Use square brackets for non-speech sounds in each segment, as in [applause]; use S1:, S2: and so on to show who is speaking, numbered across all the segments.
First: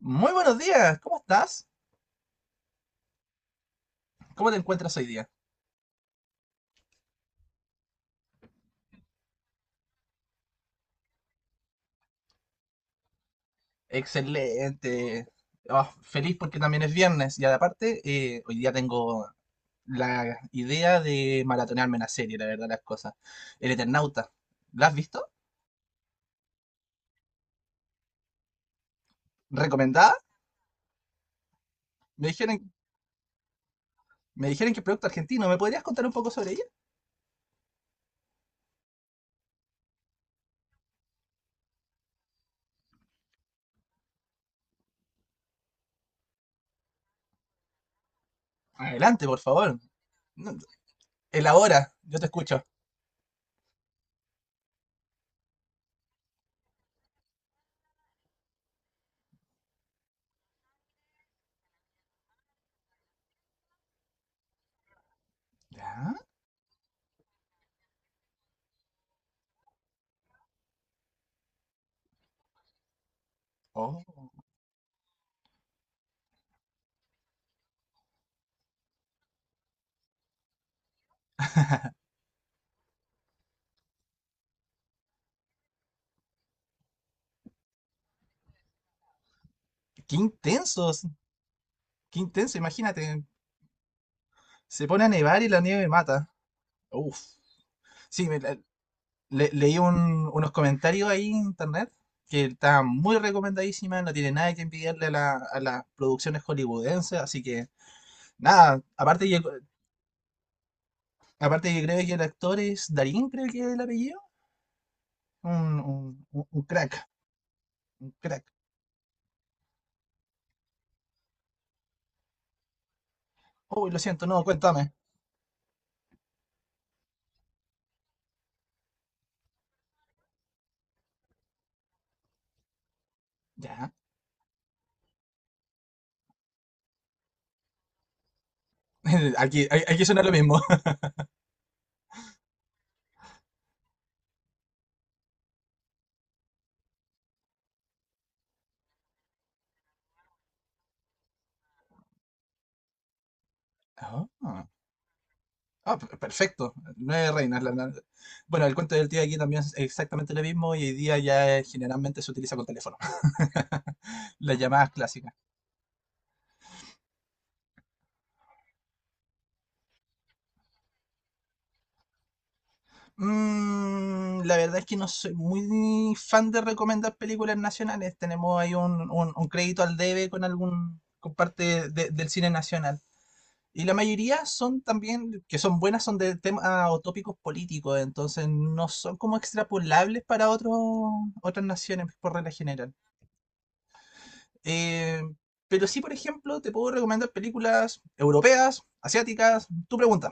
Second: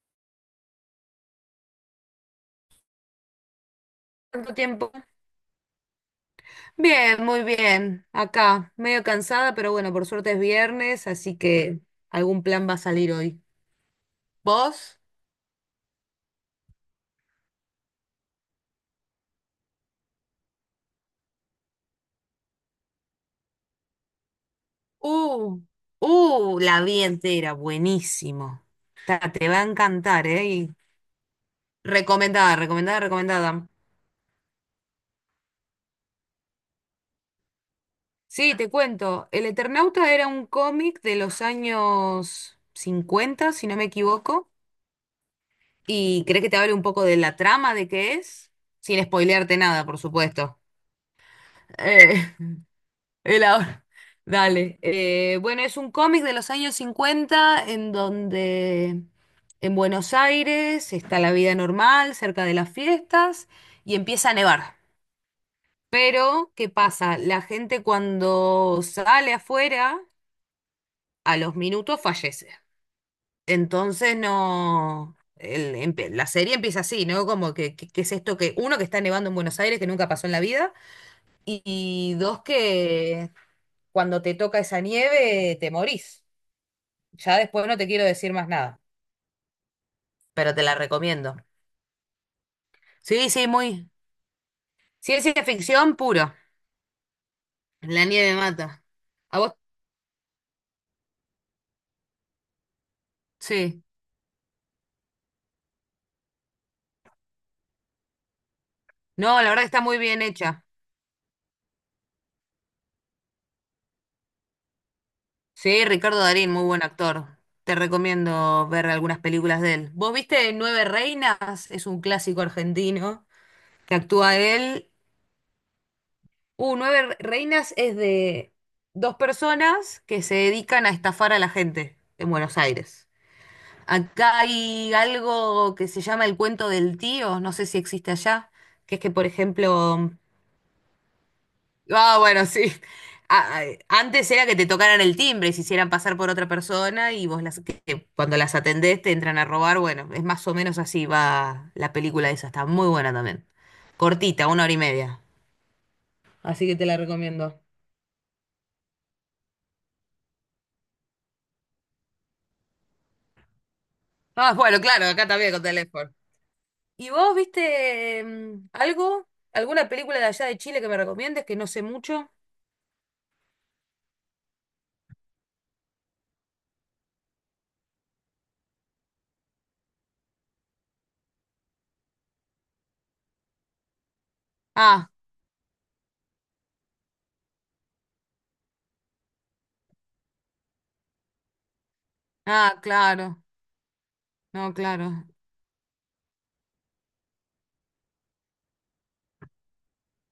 S1: Muy buenos días, ¿cómo estás? ¿Cómo
S2: Tanto
S1: te
S2: tiempo.
S1: encuentras hoy día?
S2: Bien, muy bien. Acá, medio cansada, pero bueno, por suerte es viernes, así que algún plan va a salir hoy. ¿Vos?
S1: Excelente. Oh, feliz porque también es viernes y aparte hoy día tengo la idea de maratonearme una serie, la verdad las cosas. El Eternauta, ¿la has visto?
S2: Uh, la vi entera, buenísimo. Te va a
S1: ¿Recomendada?
S2: encantar, ¿eh? Y
S1: Me
S2: recomendada,
S1: dijeron,
S2: recomendada, recomendada.
S1: me dijeron que es producto argentino, ¿me podrías contar un poco sobre ella?
S2: Sí, te cuento. El Eternauta era un cómic de los años 50 si no me equivoco. ¿Y crees que te hable un poco de la trama de qué es? Sin
S1: Adelante, por
S2: spoilearte
S1: favor.
S2: nada, por
S1: No,
S2: supuesto.
S1: elabora, yo te
S2: Eh,
S1: escucho.
S2: El ahora, [laughs] Dale. Bueno, es un cómic de los años 50 en donde en Buenos Aires está la vida normal, cerca de las fiestas, y empieza a nevar.
S1: ¿Ya?
S2: Pero, ¿qué pasa? La gente cuando sale afuera, a los minutos fallece.
S1: Oh,
S2: Entonces no. La serie empieza así, ¿no? Como que, que es esto que, uno, que está nevando en Buenos Aires, que nunca pasó en la vida, y dos, que cuando te toca esa nieve, te morís. Ya después no te quiero decir más nada,
S1: qué
S2: pero te la
S1: intensos,
S2: recomiendo.
S1: qué intenso, imagínate.
S2: Sí, sí, muy.
S1: Se pone a
S2: Ciencia
S1: nevar y la nieve
S2: ficción puro.
S1: mata. Uf.
S2: La
S1: Sí,
S2: nieve mata. ¿A vos?
S1: leí unos comentarios ahí en internet que está muy
S2: Sí.
S1: recomendadísima, no tiene nada que envidiarle a, a las producciones hollywoodenses, así que nada,
S2: No, la verdad que está muy bien hecha.
S1: aparte que creo que el actor es Darín, creo que es el apellido, un,
S2: Sí, Ricardo
S1: un- un-
S2: Darín,
S1: un
S2: muy buen
S1: crack,
S2: actor. Te
S1: un crack.
S2: recomiendo ver algunas películas de él. ¿Vos viste Nueve Reinas? Es un clásico argentino
S1: Uy,
S2: que
S1: lo siento,
S2: actúa
S1: no,
S2: él.
S1: cuéntame.
S2: Reinas es de dos personas que se dedican a estafar a la gente en Buenos Aires.
S1: Ya,
S2: Acá hay algo que se llama el cuento del tío, no sé si existe allá, que es que, por
S1: [laughs] aquí, aquí
S2: ejemplo,
S1: suena lo mismo. [laughs]
S2: ah, bueno, sí. Antes era que te tocaran el timbre y se hicieran pasar por otra persona y vos las, que cuando las atendés te entran a robar. Bueno, es más o menos así va la película esa, está muy buena también. Cortita, una
S1: Ah,
S2: hora y media. Así
S1: perfecto,
S2: que te la
S1: nueve
S2: recomiendo.
S1: reinas. Bueno, el cuento del tío aquí también es exactamente lo mismo y hoy día ya generalmente se utiliza con teléfono, [laughs]
S2: Ah,
S1: las
S2: bueno,
S1: llamadas
S2: claro, acá
S1: clásicas.
S2: también con teléfono. ¿Y vos viste algo? ¿Alguna película de allá de Chile que me recomiendes que no sé mucho?
S1: La verdad es que no soy muy fan de recomendar películas nacionales. Tenemos ahí un crédito al debe con algún con parte del cine nacional. Y la mayoría son
S2: Ah,
S1: también, que son buenas, son de temas o tópicos políticos, entonces no son como extrapolables para otros otras naciones por regla
S2: ah,
S1: general.
S2: claro, no,
S1: Eh,
S2: claro.
S1: pero sí, por ejemplo, te puedo recomendar películas europeas, asiáticas, tu pregunta.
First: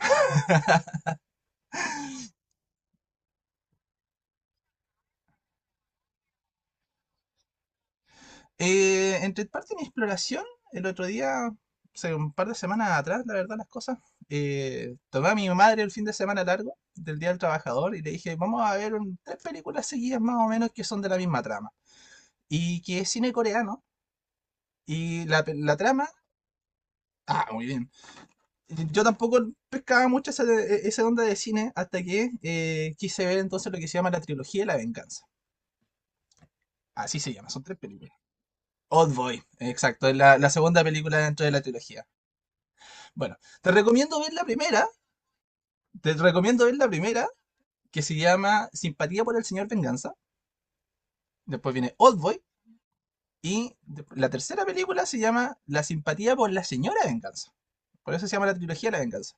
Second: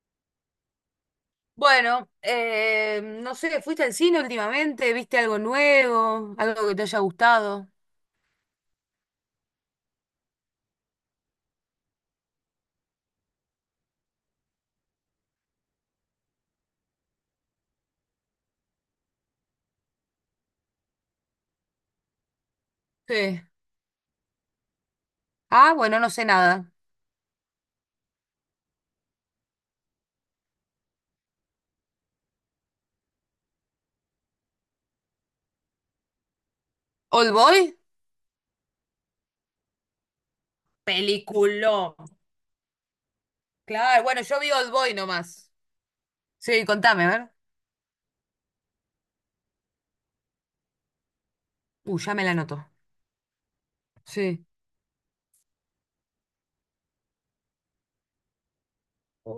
S2: Bueno, no sé, ¿fuiste al cine últimamente? ¿Viste algo nuevo? ¿Algo que te haya gustado?
S1: Entre parte de mi exploración, el otro día, hace un par de semanas atrás, la verdad, las cosas, tomé a mi madre el fin de semana largo del Día del Trabajador y le dije, vamos a ver tres películas seguidas más o menos que son de la misma trama y que es cine
S2: Sí.
S1: coreano y
S2: Ah,
S1: la
S2: bueno,
S1: trama...
S2: no sé nada.
S1: Ah, muy bien. Yo tampoco pescaba mucho esa, esa onda de cine hasta que quise ver entonces lo que se llama la trilogía de la venganza. Así se
S2: ¿Old
S1: llama, son tres
S2: Boy?
S1: películas. Old Boy, exacto, es la, la segunda película dentro de la
S2: Peliculón.
S1: trilogía. Bueno, te
S2: Claro,
S1: recomiendo
S2: bueno,
S1: ver
S2: yo
S1: la
S2: vi Old
S1: primera,
S2: Boy nomás.
S1: te
S2: Sí,
S1: recomiendo ver la
S2: contame, a
S1: primera,
S2: ver.
S1: que se llama Simpatía por el Señor Venganza, después viene
S2: Ya me la
S1: Oldboy,
S2: anoto.
S1: y la
S2: Sí.
S1: tercera película se llama La Simpatía por la Señora Venganza. Por eso se llama la trilogía La Venganza.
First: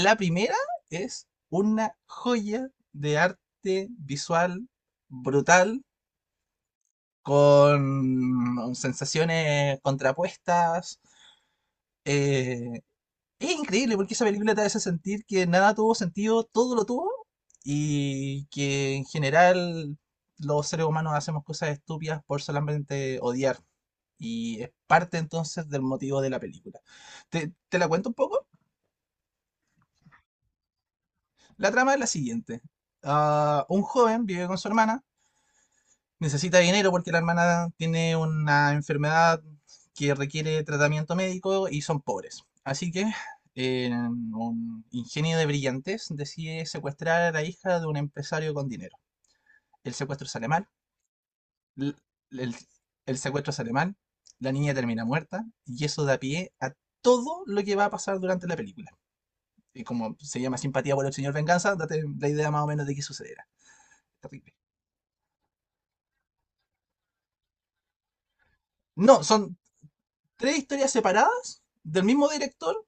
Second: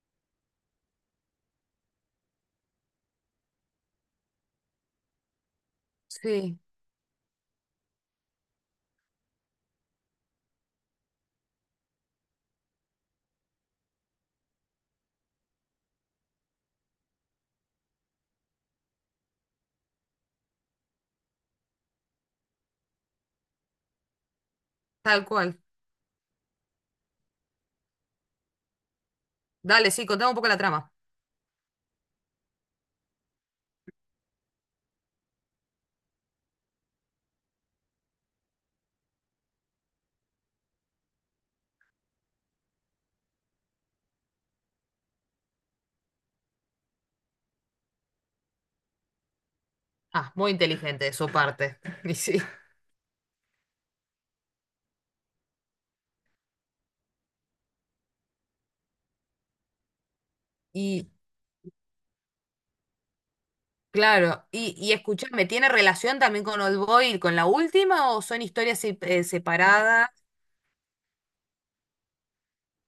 S1: La primera es una joya de arte visual brutal,
S2: Sí,
S1: con sensaciones contrapuestas, eh, es increíble porque esa película te hace sentir que nada tuvo sentido, todo lo tuvo, y que en general los seres humanos hacemos cosas estúpidas por solamente odiar. Y es parte
S2: tal cual.
S1: entonces del motivo de la película. ¿Te, te la cuento un poco?
S2: Dale, sí, contame un poco la trama.
S1: La trama es la siguiente. Ah, un joven vive con su hermana, necesita dinero porque la hermana tiene una enfermedad que requiere tratamiento médico y son pobres. Así que un ingenio de brillantez decide secuestrar a la hija de un empresario con dinero. El secuestro
S2: Ah,
S1: sale
S2: muy
S1: mal,
S2: inteligente de su parte.
S1: l-
S2: [laughs] Y sí.
S1: el, el secuestro sale mal, la niña termina muerta y eso da pie a todo lo que va a pasar durante la película. Y como se llama simpatía por
S2: Y,
S1: el señor Venganza, date la idea más o menos de qué sucederá.
S2: Claro,
S1: Terrible.
S2: y escúchame, ¿tiene relación también con Old Boy, con la última o son historias se-
S1: No,
S2: eh,
S1: son
S2: separadas?
S1: tres historias separadas del mismo director,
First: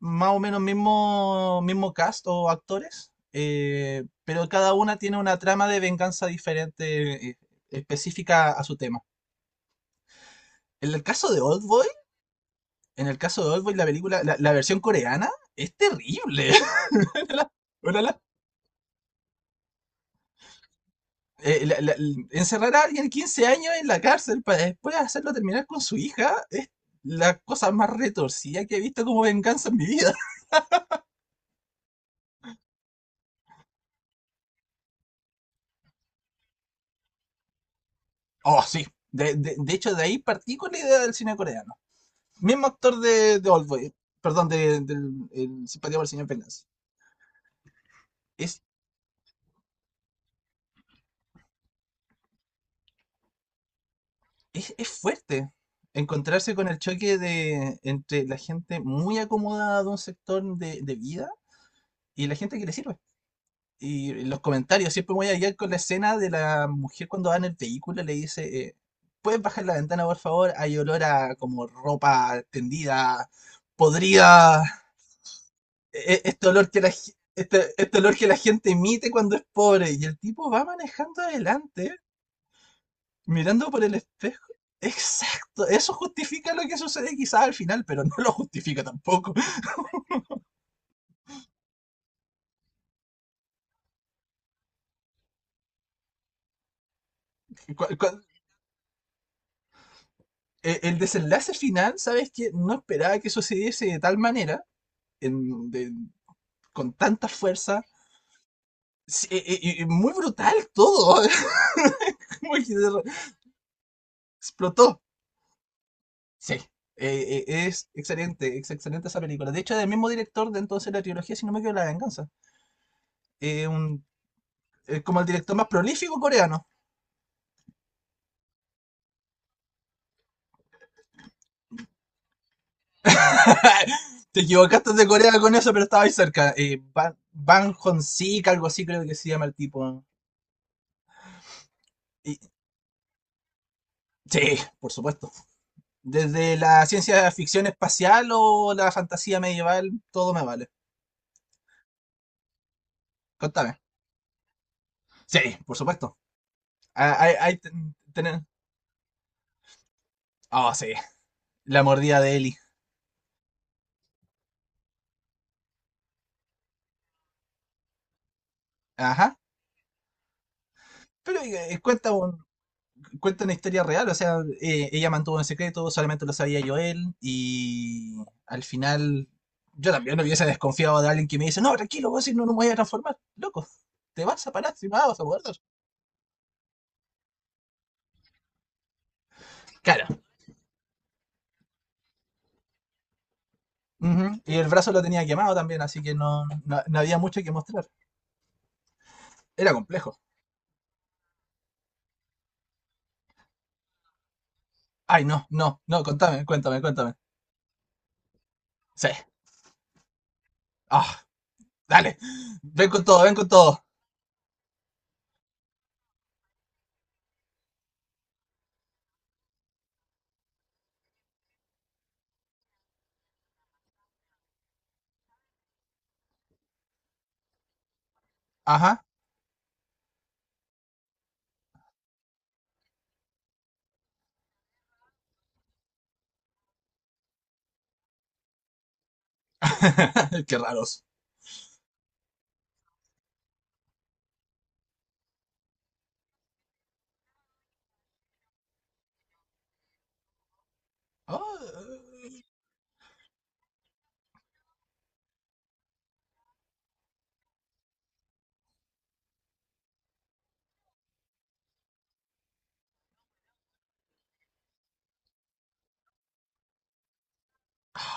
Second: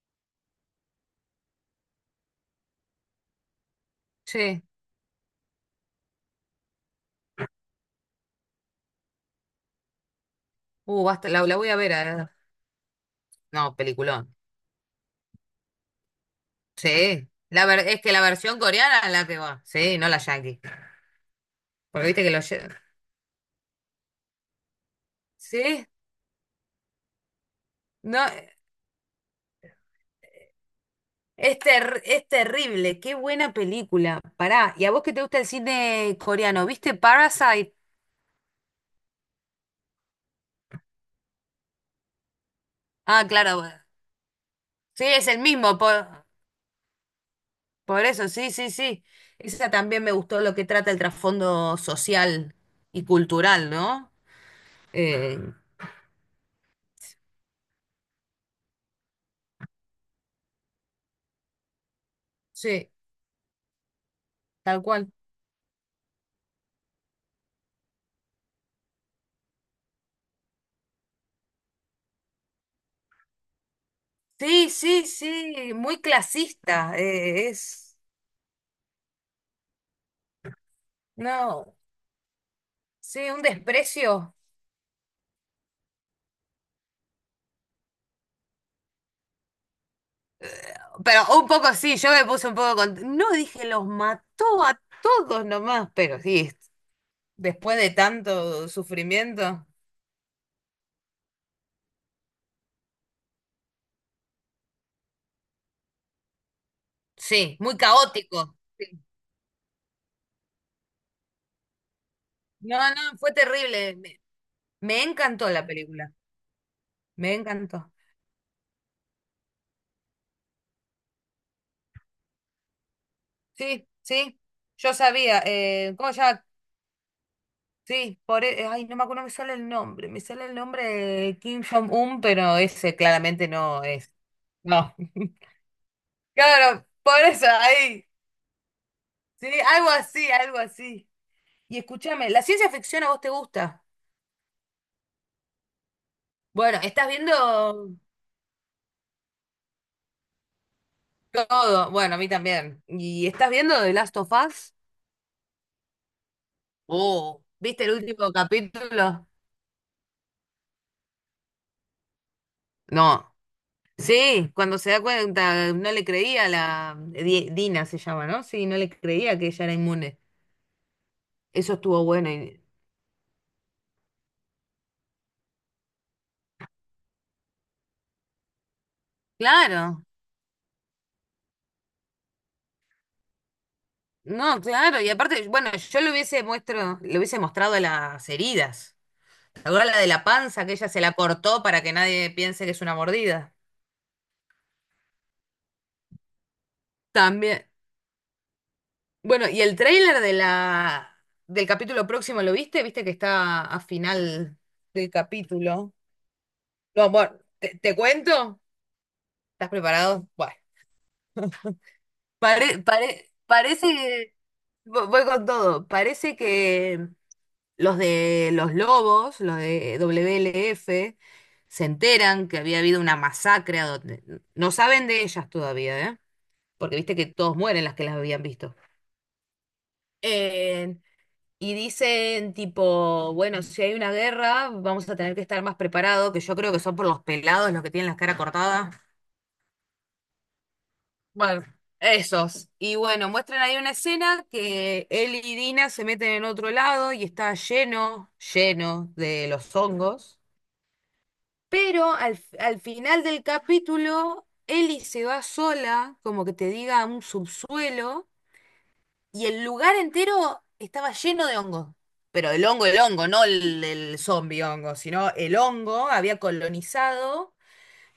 S1: más o menos mismo cast o actores, pero
S2: Sí,
S1: cada una tiene una trama de venganza diferente, específica a su tema. En el
S2: basta,
S1: caso de
S2: la voy a
S1: Oldboy,
S2: ver.
S1: en el caso de Oldboy,
S2: No,
S1: la película,
S2: peliculón.
S1: la versión coreana es terrible. [laughs]
S2: Sí,
S1: La- una
S2: es
S1: de
S2: que la versión coreana es la que va. Sí, no la yankee.
S1: eh, la- la-
S2: Porque viste que
S1: encerrar a alguien 15 años en la cárcel para después hacerlo terminar con
S2: sí,
S1: su hija es la cosa más
S2: no,
S1: retorcida que he visto como venganza en mi vida.
S2: es, es terrible. Qué buena película. Pará, y a vos que te gusta el cine coreano, ¿viste Parasite?
S1: Oh, sí. De, de hecho, de ahí partí con la idea del cine coreano. Mismo actor
S2: Ah,
S1: de
S2: claro, bueno.
S1: Oldboy, perdón, de,
S2: Sí,
S1: del
S2: es el
S1: el
S2: mismo.
S1: Simpatía por el Señor Venganza.
S2: Por eso, sí,
S1: Es,
S2: sí, sí. Esa también me gustó lo que trata el trasfondo social y cultural, ¿no?
S1: es
S2: Eh,
S1: fuerte encontrarse con el choque de, entre la gente muy acomodada de un sector de vida y la gente que le
S2: sí,
S1: sirve. Y los
S2: tal
S1: comentarios,
S2: cual.
S1: siempre voy a llegar con la escena de la mujer cuando va en el vehículo, le dice, ¿puedes bajar la ventana, por favor? Hay olor a como ropa tendida, podrida,
S2: Sí, sí, sí, muy
S1: este olor que
S2: clasista.
S1: este olor que la gente emite cuando es pobre. Y el tipo va manejando
S2: No,
S1: adelante,
S2: sí, un
S1: mirando por el
S2: desprecio.
S1: espejo. Exacto, eso justifica lo que sucede quizás al final, pero no lo justifica tampoco.
S2: Pero un poco sí, yo me puse un poco con. No dije, los mató a todos nomás, pero sí, después de
S1: Cu- cu-
S2: tanto sufrimiento.
S1: el desenlace final, ¿sabes que no esperaba que sucediese de tal manera, en- de- con tanta
S2: Sí, muy
S1: fuerza?
S2: caótico. Sí.
S1: Sí, y muy brutal todo. [laughs] Como que
S2: No, no, fue terrible. me
S1: explotó.
S2: me encantó la película.
S1: Sí,
S2: Me encantó.
S1: es excelente esa película. De hecho, es del mismo director de entonces la trilogía, si no me equivoco, La Venganza. Eh,
S2: Sí,
S1: un,
S2: sí, yo
S1: es como el
S2: sabía.
S1: director más
S2: ¿Cómo
S1: prolífico
S2: se llama?
S1: coreano.
S2: Sí, por, ay, no me acuerdo, no me sale el nombre. Me sale el nombre de Kim Jong-un, pero ese claramente no es.
S1: [laughs] Te equivocaste
S2: No.
S1: de Corea
S2: [laughs]
S1: con eso, pero estaba ahí cerca.
S2: Claro, por eso,
S1: Ban
S2: ahí.
S1: Hong-sik, algo así creo que se llama
S2: Sí,
S1: el
S2: algo
S1: tipo.
S2: así, algo así. Y escúchame,
S1: Y-
S2: ¿la ciencia ficción a vos te gusta?
S1: sí, por supuesto. Desde
S2: Bueno,
S1: la
S2: ¿estás
S1: ciencia ficción
S2: viendo
S1: espacial o la fantasía medieval, todo me vale.
S2: todo? Bueno, a mí también. ¿Y estás viendo
S1: Contame.
S2: The Last of Us?
S1: Sí, por supuesto. Ah, Hay,
S2: Oh,
S1: hay
S2: ¿viste el
S1: ten-
S2: último
S1: tener-
S2: capítulo?
S1: Oh, sí. La mordida de Eli.
S2: No. Sí, cuando se da cuenta, no le creía a la Dina se llama, ¿no? Sí, no le
S1: Ajá.
S2: creía que ella era inmune.
S1: Pero
S2: Eso estuvo bueno. y-
S1: cuenta una historia real, o sea, ella mantuvo en secreto, solamente lo sabía Joel y al final yo
S2: Claro,
S1: también no hubiese desconfiado de alguien que me dice, no, tranquilo, vos si no, no me voy a transformar, loco, te vas a
S2: no,
S1: parar, si me
S2: claro. Y
S1: vas a
S2: aparte,
S1: morder.
S2: bueno, yo le hubiese muestro, le hubiese mostrado las heridas. Ahora la de
S1: Claro.
S2: la panza que ella se la cortó para que nadie piense que es una mordida.
S1: Ujú, y el brazo lo tenía quemado también, así que no había mucho que
S2: También.
S1: mostrar.
S2: Bueno, y
S1: Era
S2: el
S1: complejo.
S2: tráiler de la del capítulo próximo, ¿lo viste? ¿Viste que está a final del
S1: Ay,
S2: capítulo?
S1: no, contame, cuéntame,
S2: No,
S1: cuéntame.
S2: bueno, ¿te, te cuento?
S1: Sí.
S2: ¿Estás preparado? Bueno.
S1: Ah, dale. Ven con todo, ven con todo.
S2: Parece, que voy con todo, parece que los de los Lobos, los de WLF, se enteran que había habido una masacre a donde no saben de ellas todavía, ¿eh? Porque viste que todos mueren las que las habían visto.
S1: Ajá.
S2: Eh, y dicen tipo, bueno, si hay una guerra, vamos a tener que estar más preparados, que yo creo que son por los pelados los que tienen la cara cortada.
S1: [laughs] Qué raros.
S2: Bueno, esos. Y bueno, muestran ahí una escena que él y Dina se meten en otro lado y está lleno, lleno de los hongos.
S1: Ah.
S2: Pero al final del capítulo, Ellie se va sola, como que te diga, a un subsuelo, y el lugar entero estaba lleno de hongos. Pero el hongo, no el, el zombie hongo, sino el hongo había colonizado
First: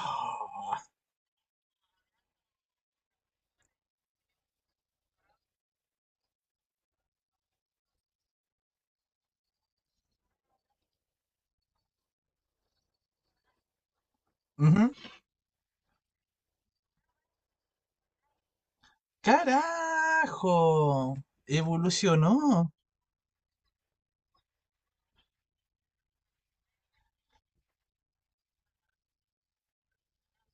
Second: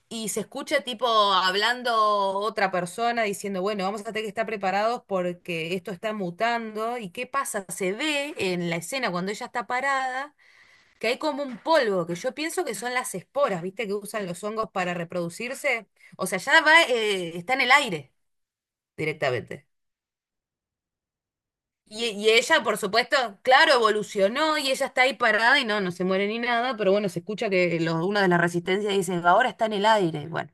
S2: y se escucha tipo hablando otra persona diciendo, bueno, vamos a tener que estar preparados porque esto está mutando. ¿Y qué pasa? Se ve en la escena cuando ella está parada que hay como un polvo, que yo pienso que son las esporas, ¿viste? Que usan los hongos
S1: Ujú.
S2: para reproducirse. O sea, ya va, está en el aire directamente.
S1: ¡Carajo!
S2: Y ella,
S1: Evolucionó.
S2: por supuesto, claro, evolucionó y ella está ahí parada y no, no se muere ni nada, pero bueno, se escucha que una de las resistencias dice, ahora está en el aire. Bueno,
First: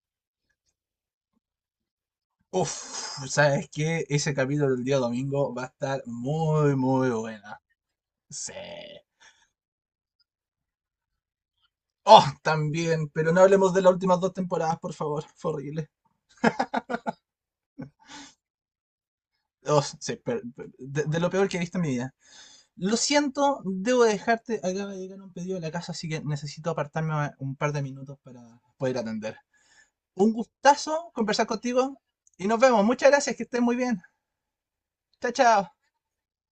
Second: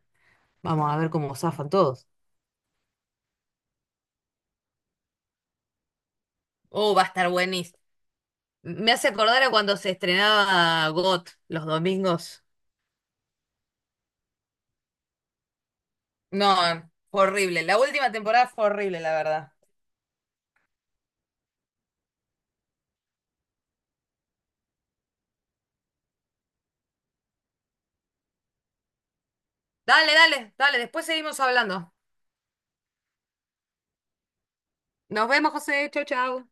S2: vamos a ver cómo zafan todos.
S1: Uf, ¿sabes qué? Ese capítulo del día domingo va a estar muy,
S2: Oh, va a
S1: muy
S2: estar
S1: buena.
S2: buenísimo.
S1: Sí.
S2: Me hace acordar a cuando se estrenaba GOT los
S1: Oh,
S2: domingos.
S1: también, pero no hablemos de las últimas dos temporadas, por favor. Fue horrible.
S2: No, fue horrible. La última temporada fue horrible, la verdad.
S1: Oh, sí, de lo peor que he visto en mi vida. Lo siento, debo dejarte. Acaba de llegar un pedido a la casa, así que necesito apartarme un par de minutos para poder atender.
S2: Dale,
S1: Un
S2: dale, dale. Después
S1: gustazo
S2: seguimos
S1: conversar
S2: hablando.
S1: contigo y nos vemos. Muchas gracias, que estés muy bien.
S2: Nos
S1: Chao,
S2: vemos,
S1: chao.
S2: José. Chau, chau.